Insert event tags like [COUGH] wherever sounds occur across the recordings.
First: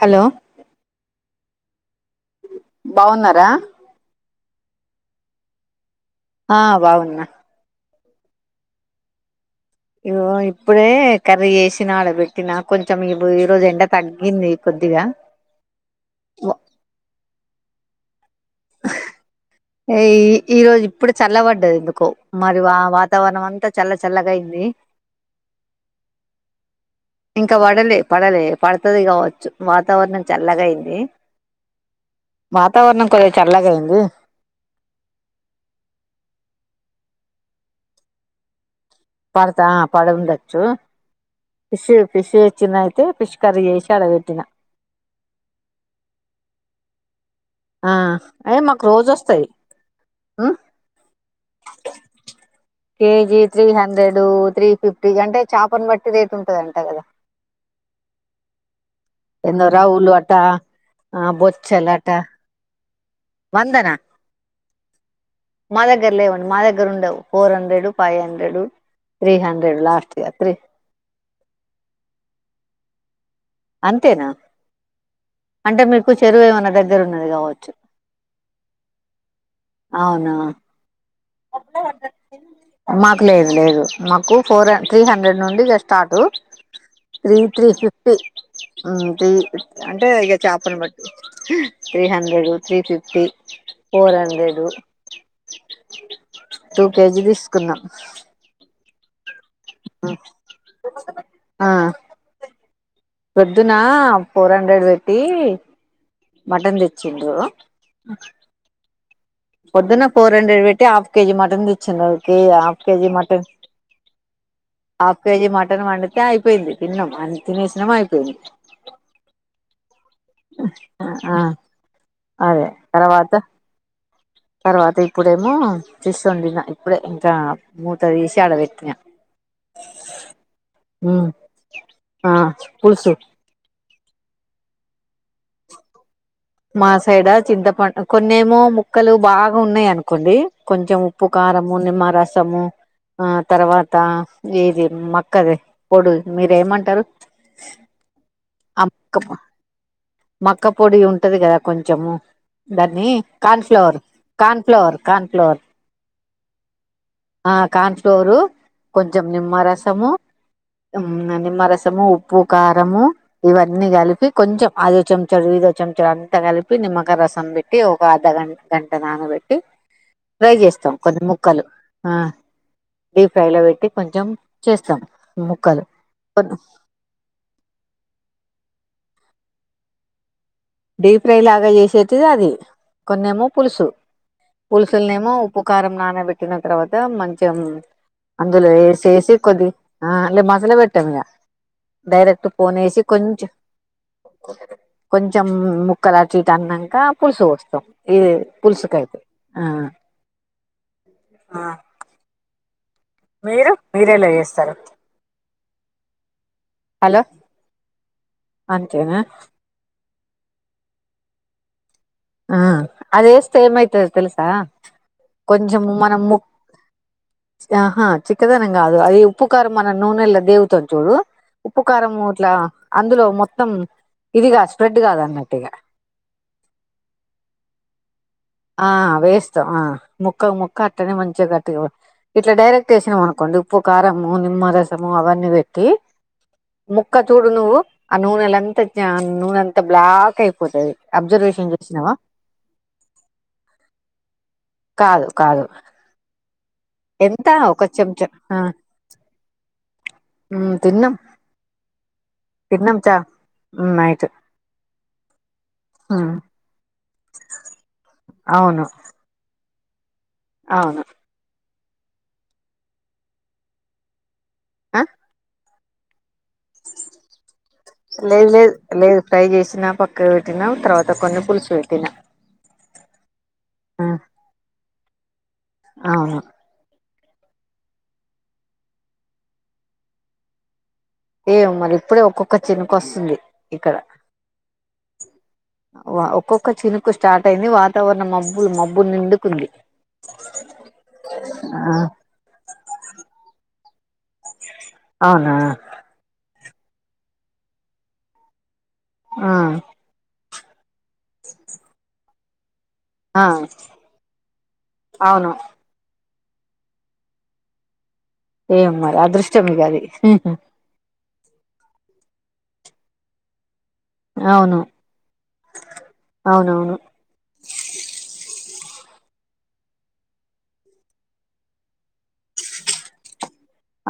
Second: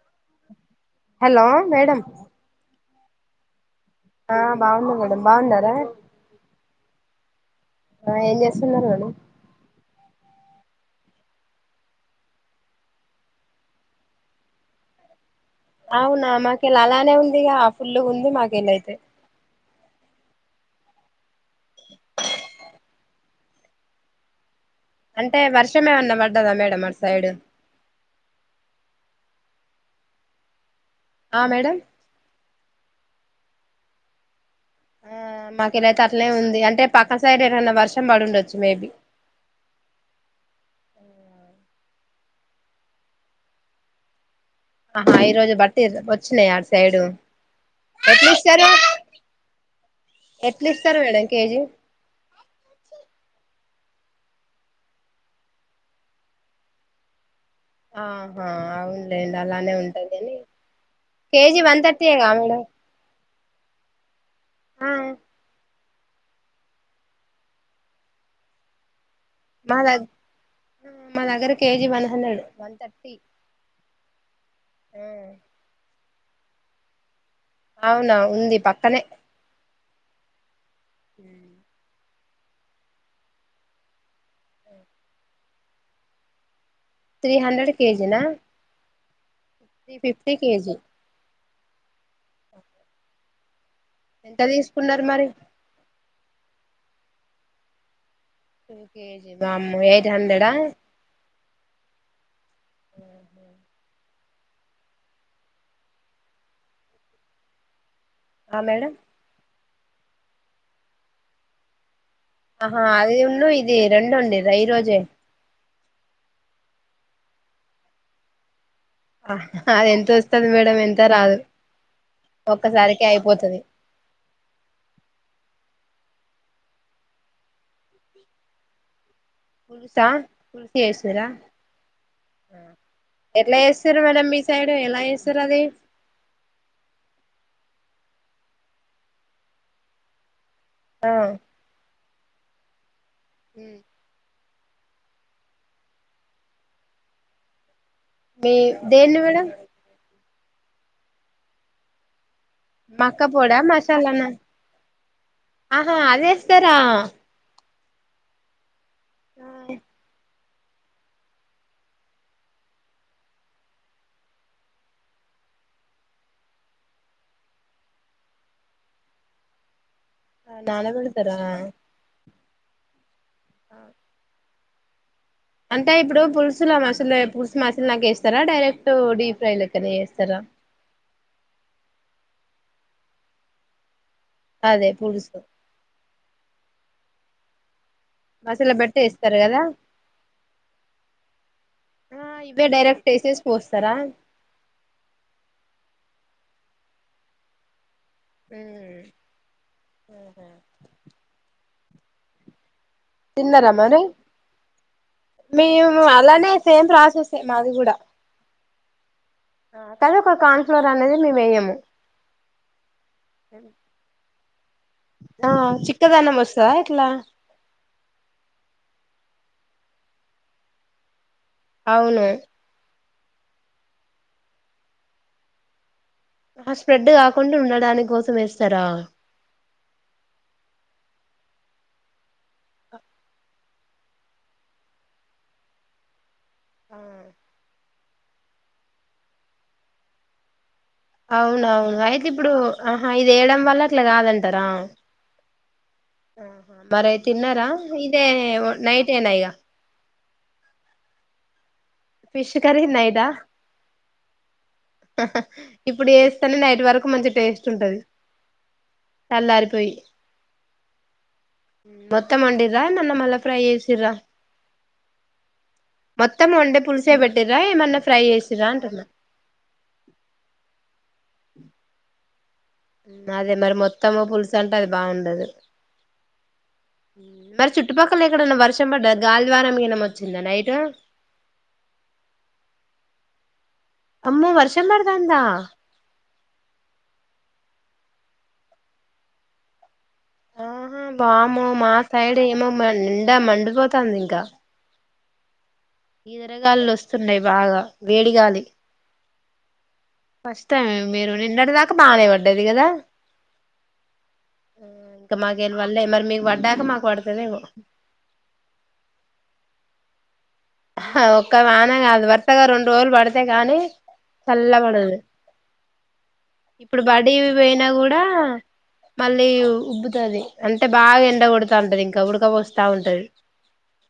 Hello hello madam బావున్నారా ఆ బాగునామ్ బాగున్నారా ఆ బాగున్నా ఆ ఏం చేస్తున్నారు మీరు ఇదిగో ఇప్పుడే కర్రీ చేసినా, ఆడ పెట్టినా, కొంచెం ఇ ఈరోజు ఎండ తగ్గింది కొద్దిగా అవునా మాకిలా అలానే ఉందిగ పుల్లుగుంది మాకు ఎందో అయితే ఈ ఈ రోజు ఇప్పుడు చల్ల పడ్డది ఎందుకో మరి వా వాతావరణం అంతా చల్ల చల్లగా అయింది అంటే వర్షమేమన్న పడ్డద మేడమ్ అట్ ఇంకా పడలే పడలే పడతది కావచ్చు వాతావరణం చల్లగా అయింది ఇ ఆ మేడం వాతావరణం కొద్దిగ చల్లగైంది ఆ మాకీడైతే అట్నే ఉంది అంటే పక్కన సైడ్ ఏటన్నా వర్షం పడి ఉండొచ్చు మేబీ పడతా పడ ఉండచ్చు ఫిష్ ఫిష్ చిన్నయితే ఫిష్ కర్రీ చేసి అడ వెట్టిన ఆహా ఈ రోజు బట్టిరు వచ్చినాయ అటు సైడు ఆ ఎట్లా అయి ఇస్తారు మాకు రోజు వస్తాయి ఎట్లా ఇస్తారు madam KG KG three hundred, three fifty అంటే చాపను బట్టి రేట్ ఉంటదంట కదా ఆహా అవునులేండి ఎందో అలానే రవులు ఉంటది. అట అని కేజీ వన్ థర్టీయే కా మేడం వంద నా ఆ మా దగ్గరలేవండి మా దగ్గర ఉండవు ఫోర్ హండ్రెడు, ఫైవ్ హండ్రెడు మా దగ్గ మా దగ్గర కేజీ వన్ హండ్రెడ్ థర్టీ అంతేనా అంటే మీకు కు చెరువేమన్న దగ్గర ఉన్నది కావచ్చు అవునా ఉంది పక్కనే అవునా హ్మ్మ్ మాకు లేదు లేదు నాకు ఫోర్, త్రీ హండ్రెడ్ నుండి ఇగ start three three hundred fifty కేజీనా మ్మ్ త్రీ అంటే ఫిఫ్టీ ఇక కేజీ చాపని బట్టి three hundred three fifty four ఎంత హండ్రెడ్ తీసుకున్నారు మరి టూ కేజీ తీసుకున్నాం ఒకే బమ్ ఎయిట్ హండ్రెడ్ హా పొద్దున్న ఫోర్ హండ్రెడ్ పెట్టి మటన్ తెచ్చిండ్రు ఆ మేడం పొద్దున్న ఫోర్ హండ్రెడ్ పెట్టి హాఫ్ కేజీ మటన్ తెచ్చింది అ ఆహా అది ఉండు ఇది రెండు ఉండి ఈరోజే హాఫ్ [UNINTELLIGIBLE] అయిపోయింది తిన్నం అ తినేసానం అయిపోయింది ఎంత వస్తది మేడం ఎంత రాదు ఆ అదే ఒక్కసారికే తర్వాత అయిపోతది తర్వాత ఇప్పుడేమో చూసిండిన ఇప్పుడే ఇంకా మూత తీసి ఆడ పెట్టిన పులుసా పుల్సు చేస్తుర ఆ పులుసు ఎట్లా చేస్తుండ్రు మేడమ్ మీ సైడ్ ఎ ఎలా చేస్తురు అది మా సైడా చింతపండు కొన్నిమో ముక్కలు బాగా ఉన్నాయి అనుకోండి కొంచెం ఆ ఉప్పు కారము నిమ్మా ర సమూ ఆ తర్వాత ఏది మక్కది పొడు మీర ఏమంటారు మీ దేన్నీ మేడం మక్క పొడి ఉంటది కదా కొంచెము దాన్ని మక్క పొడా కార్న్ ఫ్లోర్ మసాలానా కార్న్ ఫ్లోర్ కార్న్ ఫ్లోర్ ఆహా అదేస్తారా కాన్ట్లూరు కొంచం నిమ్మ రసము నిమ్మ రసము ఉప్పు కారము ఇవన్నీ కలిపి కొంచెం అఐదో చెంచాలు ఇఐదో చెంచాలు అంతా కలిపి నిమ్మక రసం పెట్టి ఒక అర్ధ గ గంట నానబెట్టి ఫ్రై చేస్తాం కొన్ని నానబెడతారా ముక్కలు డీ ఫ్రైలో పెట్టి కొంచెం చేస్తాం ముక్కలు అంటే ఇప్పుడు పులుసుల మసలు పులుసు మసులు నా ఇస్తారా డైరెక్ట్ డీప్ ఫైల్ లెక్కనే చేస్తారా డీప్ ఫ్రై లాగా చేసేటది అది కొన్నేమో పులుసు అదే పుల్సుల్నేమో పులుసు ఉప్పుకారం నానబట్టిన తర్వాత ఇదా మంచం అందులో మసాలా పెట్టి వేసేసి వేస్తారు కదా కొద్ది ఆ అ మసాల పెట్టాము. ఇక ఆ డైరెక్ట్ ఇవే పోన్ వేసి డైరెక్ట్ వేసేసి కొంచం పోస్తారా కొం ముక్కల చీటు అన్నంక పులుసు పోస్తాం. ఇది పుల్సుకైతే ఆ ఆ తిన్నారా మీరు మరి మీరేలా చేస్తారు మేము అలానే సేం హలో ప్రాసెస్ మాది కూడా అంతేనా అది ఒక కార్న్ ఫ్లోర్ అనేది మేము వేయము. ఆ అదేస్తే ఏమయితది తెలుసా ఆ కొంచం మనం చిక్కదనం ము వస్తదా ఇట్లా ఆహా చిక్కదనం కాదు అది ఉ ఉప్పు కారం మనం నూనెల్లో దేవుతాం చూడు ఉప్పు కారమూ అవును ఎట్లా అందులో మొత్తం ఇదిగా స్ప్రెడ్ కాదు అన్నట్టుగా ఆ స్ప్రెడ్ కాకుండా ఉండడాని కోసం వేస్తారా ముక్కకు ముక్క అట్టనే మంచిగా కట్టుగా ఇట్లా డైరెక్ట్ వేసినాం. అనుకోండి ఉప్పు కారము నిమ్మరసము అవన్నీ పెట్టి, ముక్క చూడు నువ్వు ఆ నూనెల అంతా నూనెంతా బ్లాక్ అయిపోతది అబ్జర్వేషన్ చే అవును అయితే ఇప్పుడు ఆహా ఇది వేయడం వల్ల అట్లా కాదంటరా ఉ కాదు కాదు మరి ఎంత తిన్నార ఒక ఇదే చెంచా నైటేనా ఇగ ఉ తిన్నం ఫిష్ కర్రీ ఉన్నాయిద నైట్ ఇప్పుడు ఏస్తానే నైట్ వరకు మంచి టేస్ట్ ఉంటది అవును తెల్లారి పోయ్ అవును మొత్తం వండిడ్రా ఏమన్న మల్ల ప్రై చేసిర్రా ఆ మత్ లేదు లేదు చేసిర్రా లేదు అంటున్నా మేం ఫ్రై చేసినా పక్కన పెట్టినా తర్వాత కొన్న పులుసు తినా ఉ అదే మరి మొత్తం పులుసు అంటే అ బాగుండదు ఆహ మరి చుట్టుపక్కల ఎక్కడన్నా వర్షం పడ్డ గాలి ద్వారం గినం వచ్చిందా నైట్ ఏమో మరి ఇప్పుడే ఒక్కొక్క చినుక వస్తుంది ఇక్కడ అమ్మో వర్షం పడతాందా వ ఒక్కొక్క ఒక్క చినుకు స్టార్ట్ అయింది వాతావరణం మబ్బులు మబ్బు నిండుకుంది ఆహా వామ్మో ఆ మా సైడ్ ఏమో ఎండ మండిపోతు వత్తంది ఇంకా అవునా వడగాళ్లు వస్తున్నాయి బాగా వేడిగాలి ఆ ఫస్ట్ టైం మేము మీరు నిన్నడి దాకా బానే వ ఉండేది గదా ఆ ఇంకా అవును మాకెళ్ళి వల్లే మరి మీకు వడ్ డ్డాక మాకు వడతదేమో ఏం మరి అదృష్టం ఇగ అది హా ఒక్క వాన గాదు వరుసగా రెండు రోజులు పడితే కానీ చల్ల అవును పడదు అవునవును ఇప్పుడు బడి పోయినా కూడా మళ్ళీ ఉబ్బుతది అంటే బాగా ఎండ కొడతాంటది ఇంకా ఉడకపోస్తా ఉంటది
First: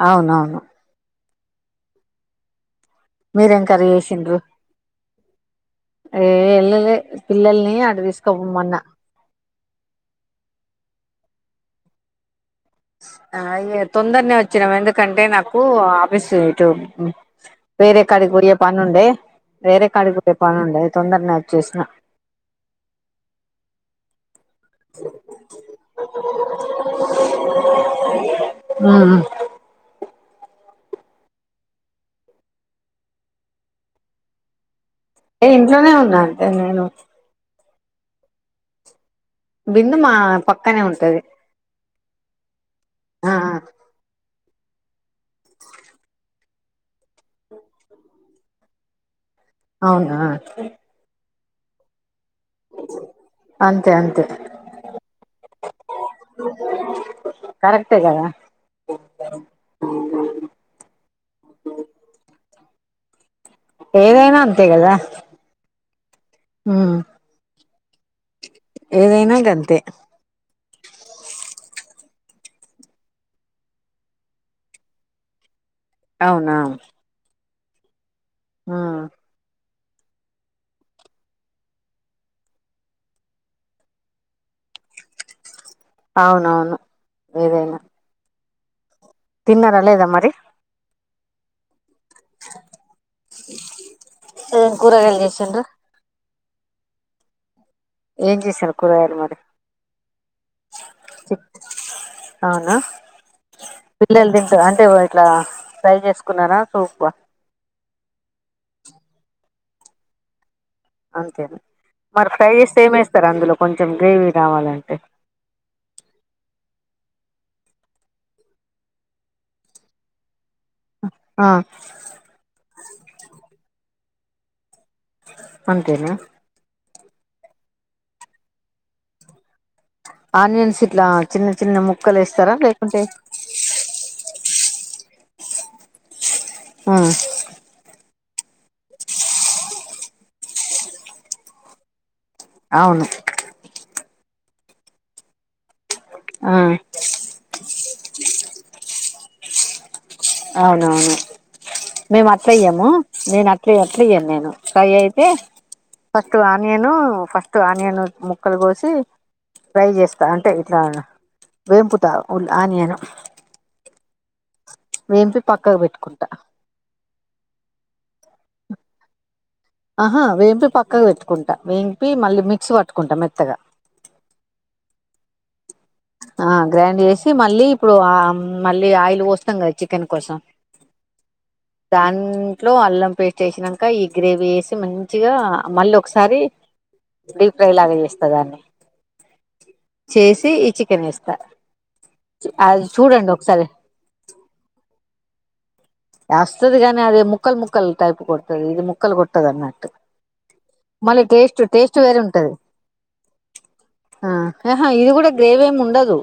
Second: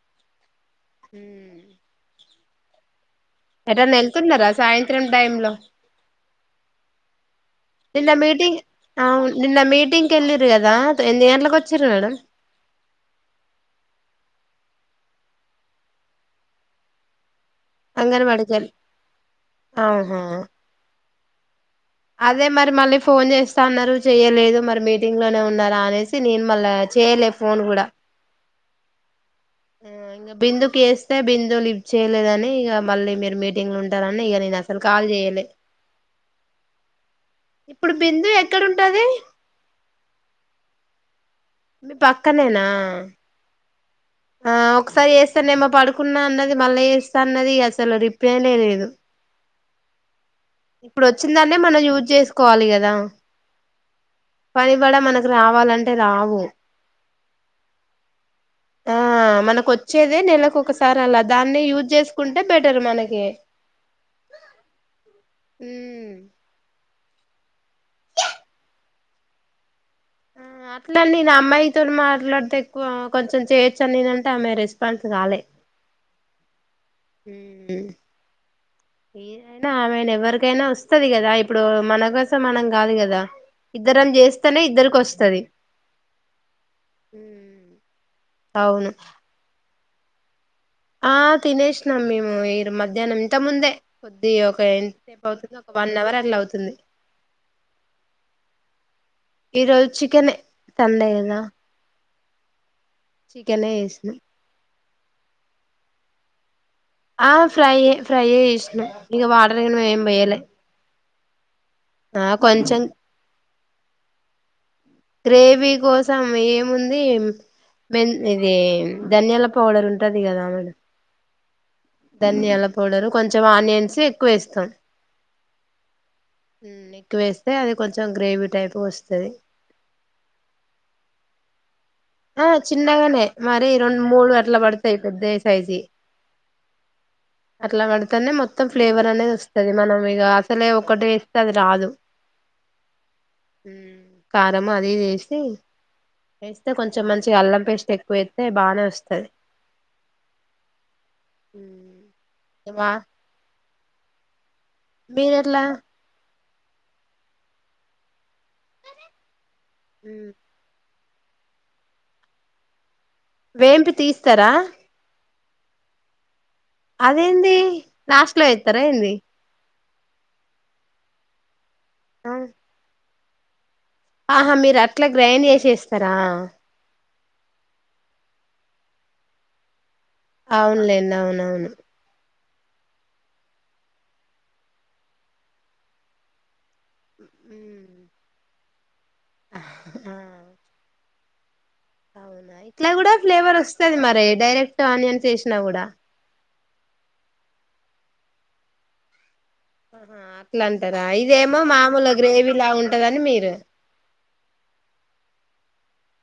అవునవును మీరేం కర్రీ చేసిండ్రు త్రం టైంలో ఏ వెళ్ళలే పిల్లల్ని అడ తీసుకోపోమన్న నిన్న మీటింగ్ కెళ్ళిరు కదా ఎన్ని గంటలకు వచ్చిరు మేడమ్ ఆ ఇగ తొందరనే వచ్చినాం ఎందుకంటే నాకు ఆఫీస్ ఇటు వేరే కాడికి అంగన్వాడికి పోయే వెళ్ళి పనుండే వేరే కాడికి ఆహా పోయే పనుండే తొందరనే వచ్చేసిన అదే మరి మళ్ళీ ఫోన్ చేస్తా అన్నారు చెయ్యలేదు మరి మీటింగ్ లోనే ఉన్నారా అనేసి నేను మళ్ళా చేయలే ఫోన్ గుడా ఉ ఉ ఇగా బిందుకి చేస్తే బిందు లిఫ్ట్ చేయలేదని ఇగా మళ్ళీ మీరు మీటింగ్ లో ఉంటారని ఇగ నేను అస నేను ఇంట్లోనే ఉన్నాను ఎ నేను ఇప్పుడు బిందు ఎక్కడ ఉంటది బిందు మా పక్కనే ఉంటది మీ పక్కనేనా ఆ ఆ ఒకసారి చేస్తానేమో పడుకున్నా అన్నది మళ్ళా చేస్తా అన్నది అసలు రీప్లేనే లేదు అవునా ఇప్పుడు ఓచ్ వచ్చిందాన్ని మనం యూజ్ చేసు కోవాలి గదా అంతే అ పనిబడా మనకు రావాలంటే రావు కరెక్టే కదా ఆ మనకు వచ్చేదే నెలకు ఒకసారి అలా దాన్నే యూజ్ చేసుకుంటే బెటర్ మనకి ఏదైనా అంతే కదా ఉమ్ హ్మ్ ఏదైనా గంతే అట్లా నేను అమ్మాయితో మాట్లాడితే ఎక్కువ కొంచెం చేయొచ్చాను నేనంటే ఆమె రెస్పాన్స్ కాలే అవునా హ్మ్ ఆ నా ఆమె ఎవ్వరికైనా వస్తది కదా ఇప్పుడు మన కోసం మనం కాదు కదా ఇద్దరం చేస్తేనే ఇద్దరికి వస్తది అవునవును ఏదైనా అవును న్నారా లేదా మరి ఆ తినేష్ న్నం మేము మధ్యాహ్నం ఇంత ముందే కొద్ది ఒక ఏం కూరగాయలు ఎంసేపు అవుతుంది చేసిండ్రు ఒక వన్ అవర్ అట్లా అవుతు తుంది ఏం చేసారు కూరగాయలు మరి ఈ రోజు చికెనే తండే గదా అవునా చికెనే వేసిన తే ఇట్లా ఫ్రై చేసుకున్నారా సూప్ ఆ ఫ్రై ఏ ఫ్రై యే చేసిన ఇగ వాటర ఏం పోయ్యలే అంతేనా మరి ఫ్రై చేస్తే ఏమేస్తారు అందులో కొంచెం గ్రేవీ రావాలం గ్రేవీ కోసం ఏం ముంది మె ఇది ధనియాల పౌడర్ ఉంటది కదా మేడం ఆ ధనియాల పౌడరు కొంచెం ఆనియన్స్ ఎక్కువ యేస్తాం అంతేనా ఎక్కువేస్తే అది కొంచెం గ్రేవీ టైపు వస్తది ఆనియన్స్ ఇట్లా చిన్న చిన్న ము ఆ చిన్నగానే మరి రెండు మూడు అట్ల పడతాయి పెద్ద సైజి ఆ తనే మొం మొం ఫ్లేవర్ అనేది వస్తుది మనం ఇక అసలే ఒకడే ఇస్తే అది రాదు అవును ఉ కారం అది ఈది ఏసి ఆ వేస్తే కొంచెం మంచిగా అల్లం పేస్ట్ ఎక్కువ వేస్తే బానే వస్తుంది. అవునవును మేము అట్ అయ్యాము వా నేను అట్ క్లియర్ క్లియర్ నేను పై అయితే మీరెట్లా ఆనియను ఫస్ట్ ఆనియను ము క్కలు కోసి ట్రై చేస్తా అంటే ఇట్లా వేంపుట ఉల్ ఆనియను వేంపి తీస్తారా దంపి పక్కగా పెట్టుకుంటా అదేంది లాస్ట్ లో ఎతరా ఏంది ఆహా వేపు పక్కగా పెట్టుకుంటా వంపి మళ్ళీ మిక్స్ పట్టుకుంటా మే త్తగా ఆహా మీరు అట్లా గ్రైండ్ చేసే ఆ గ్రాండ్ జైస్ మళ్ళీ ఇప్పుడు ఆ మళ్ళీ ఆయిల్ పోస్తంగా చి అవునులేండి అవునవును ఇట్లో అల్లం పేస్ట్ వేసినాక ఈ గ్రేవీ వేసి మంచిగా మల్లొకసారి డిఫ్రై లాగా చేస్తా దాన్ని ఆ చేసి ఈ చి వేస్తా అవునా అది ఇట్లా కూడా చూడండి ఫ్లేవర్ ఒకసారి వస్తుది మరి డైరెక్ట్ ఆనియన్ ఏసినా కూడా వస్తుది గాని అదే ముక్కలు ముక్కలు టైప్ కొడుతుది ఇది ముక్కలు కొ గా ఆన్నట్టు ఆహా అట్లా అంటారా మళ్ళీ ఇదేమో టేస్ట్ టేస్ట్ మామూలు వేరే ఉంటది గ్రేవీ లా ఉంటదని మీరు ఆ ఆహా ఇది కూడా గ్రేవీ ఏమి ఉండదు.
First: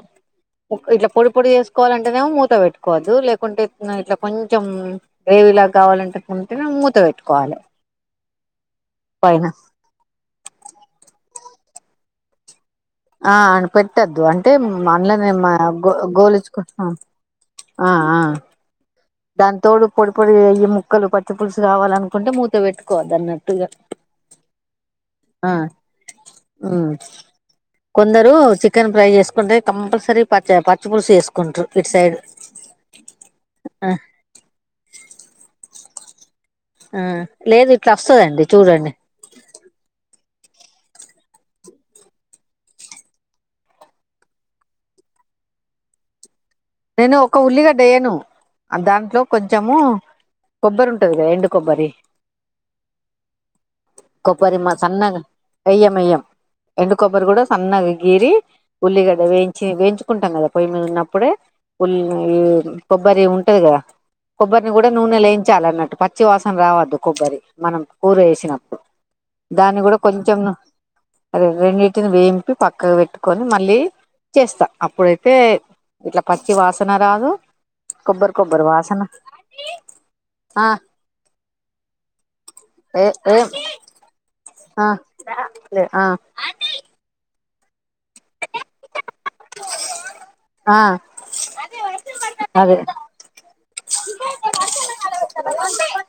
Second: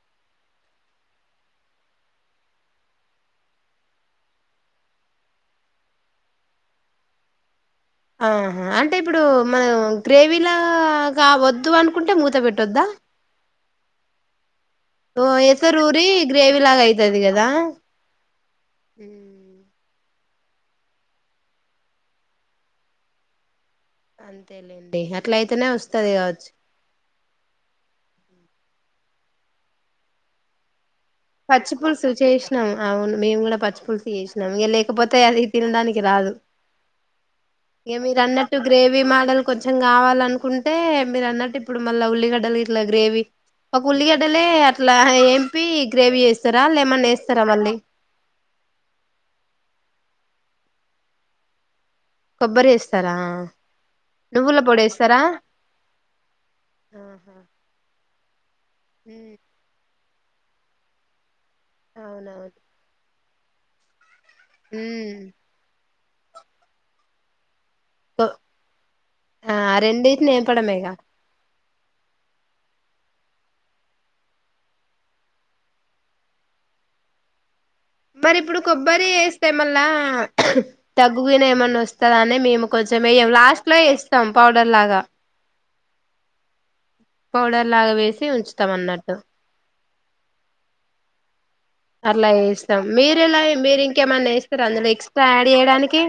ఇట్లా పొడి పొడి చేసుకోవాలింటేనేో మూత పెట్టుకోవద్దు లేకుంటే ఇట్లా కొంచం. చెం గ్రేవీ లాగా కావాలింటకుంటేనే మూత పెట్టుకోవాలి ఆహా అంటే ఇప్పుడు పైన మనం గ్రేవీ లాగా వద్ అనుంటే మూత పెట్టు ఆ అయన పెట్టొద్దు అంటే ఓ అంలనే మా గో ఎసరూరి గ్రేవీ లాగా గోలుచ్చుకుంటున్నా అయితది కదా ఆ ఆ. దాంతోడు పొడి పొడి అయ్యి ముక్కలు పచ్చి పులుసు కావాలనుకుంటే మూత పెట్టుకోవదు అన్నట్టుగా అంతేలేండి అట్ల ఆ అయితేనే వస్తది కావచ్చు ఉమ్ కొందరు చికెన్ ఫ్రై చేసుకుంటే కంపల్సరీ పచ్చ ప పచ్చిపుులుసు చేసినాం అవును మేము కూడా పచ్చి ఆ పులుసు చేసినా ఇక లేకపోతే అది తినడానికి కరాదు ఆ లేదు ఇట్లా ఏ మీరు వస్తదండి అన్నట్టు చూడండి గ్రేవీ మాడలు కొంచెం కావాలనుకుంటే అంటే మీరు అన్నట్టు ఇప్పుడు మళ్ళా ఉల్లిగడ్డలు ఇట్లా గ్రేవీ, ఒక ఉల్లిగడ్డలే అట్లా ఏంపి గ్రీవి ఎస్ నేను ఒక ఉల్లిగడ్డ వేయను దాంట్లో కొంచము కొబ్బరి ఉంటది కా ఎండు కొబ్బరి కొబ్బరి వేస్తారా నువ్వుల కొబ్బరిమా పొడి సన్న వేస్తారా వెయ్యం వెయ్యం ఎండు కొబ్బరి ఆహా కూడా సన్నగా గీరి ఉల్లిగడ ఉమ్, వేయించి వేయించు కుంటాం కదా పోయి మీద ఉనపుడే ఫుల్ ఉ అవునవును కొబ్బరి ఉం ట యే కదా కొబ్బరిని కూడా నూనె ఉమ్, లేయించాలన్నట్టు ప పచ్చి వాసన రావద్దు కొబ్బరి మనం కూర కొ- వేసినప్పుడు ఆ దాన్ని కూడా రెండింటిని కొంచెం వేపడమేగా రెండింటిని వేయింపి పక్ పక్క పెట్టుకొని మళ్ళీ చేస్తా అప్పుడైతే ఇట్లా పచ్చి వాసన రాదు కొబ్బరి మరి ఇప్పుడు వాసన కొబ్బరి వేస్తే మళ్ళా ఆ తగ్గునే ఏమన్నా వస్తా అని మేము కొంచెం ఏ వేయం ఏ లాస్ట్ లో ఇస్తాం పౌ ఆ ఆ పౌడర్ లాగా వేసి ఉంచుతాం అన్నట్టు ఆ అర్లా అదే ఇస్తం మీరలా మీరి ఇంకేమన్నా ఏస్తారా అందులో ఎక్స్ట్రా యాడ్ చేయడానికి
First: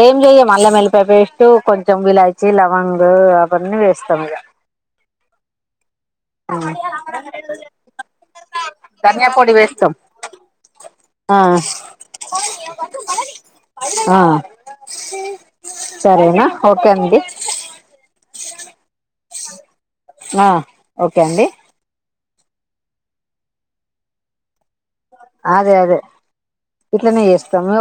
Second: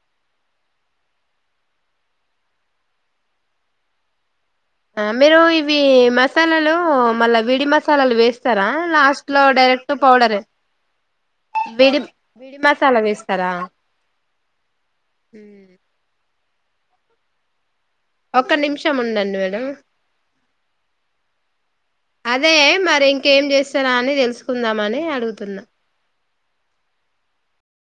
ఏం చెయ మల్ల మల్లిపాయ పేస్ట్ కొంచెం ఇలాచి లవంగు అవన్నీ వేస్తాం ఇక ఆ మీరు ఇవి మసాలాలు మల్ల విడి మసాలాల వేస్తారా, లాస్ట్ ధనియా లో పొడి వేస్తాం డైరెక్ట్ పౌడర్ ఆ విడి మసాలాల వేస్తారా ఆ సరేనా ఓకే అండి ఒక నిమిషం ఉండండి మేడం ఆ ఓకే అండి అదే మరి ఇంకేం చేస్తారా అని తెలుసు అదే అదే ఇట్లనే ఎస్తాం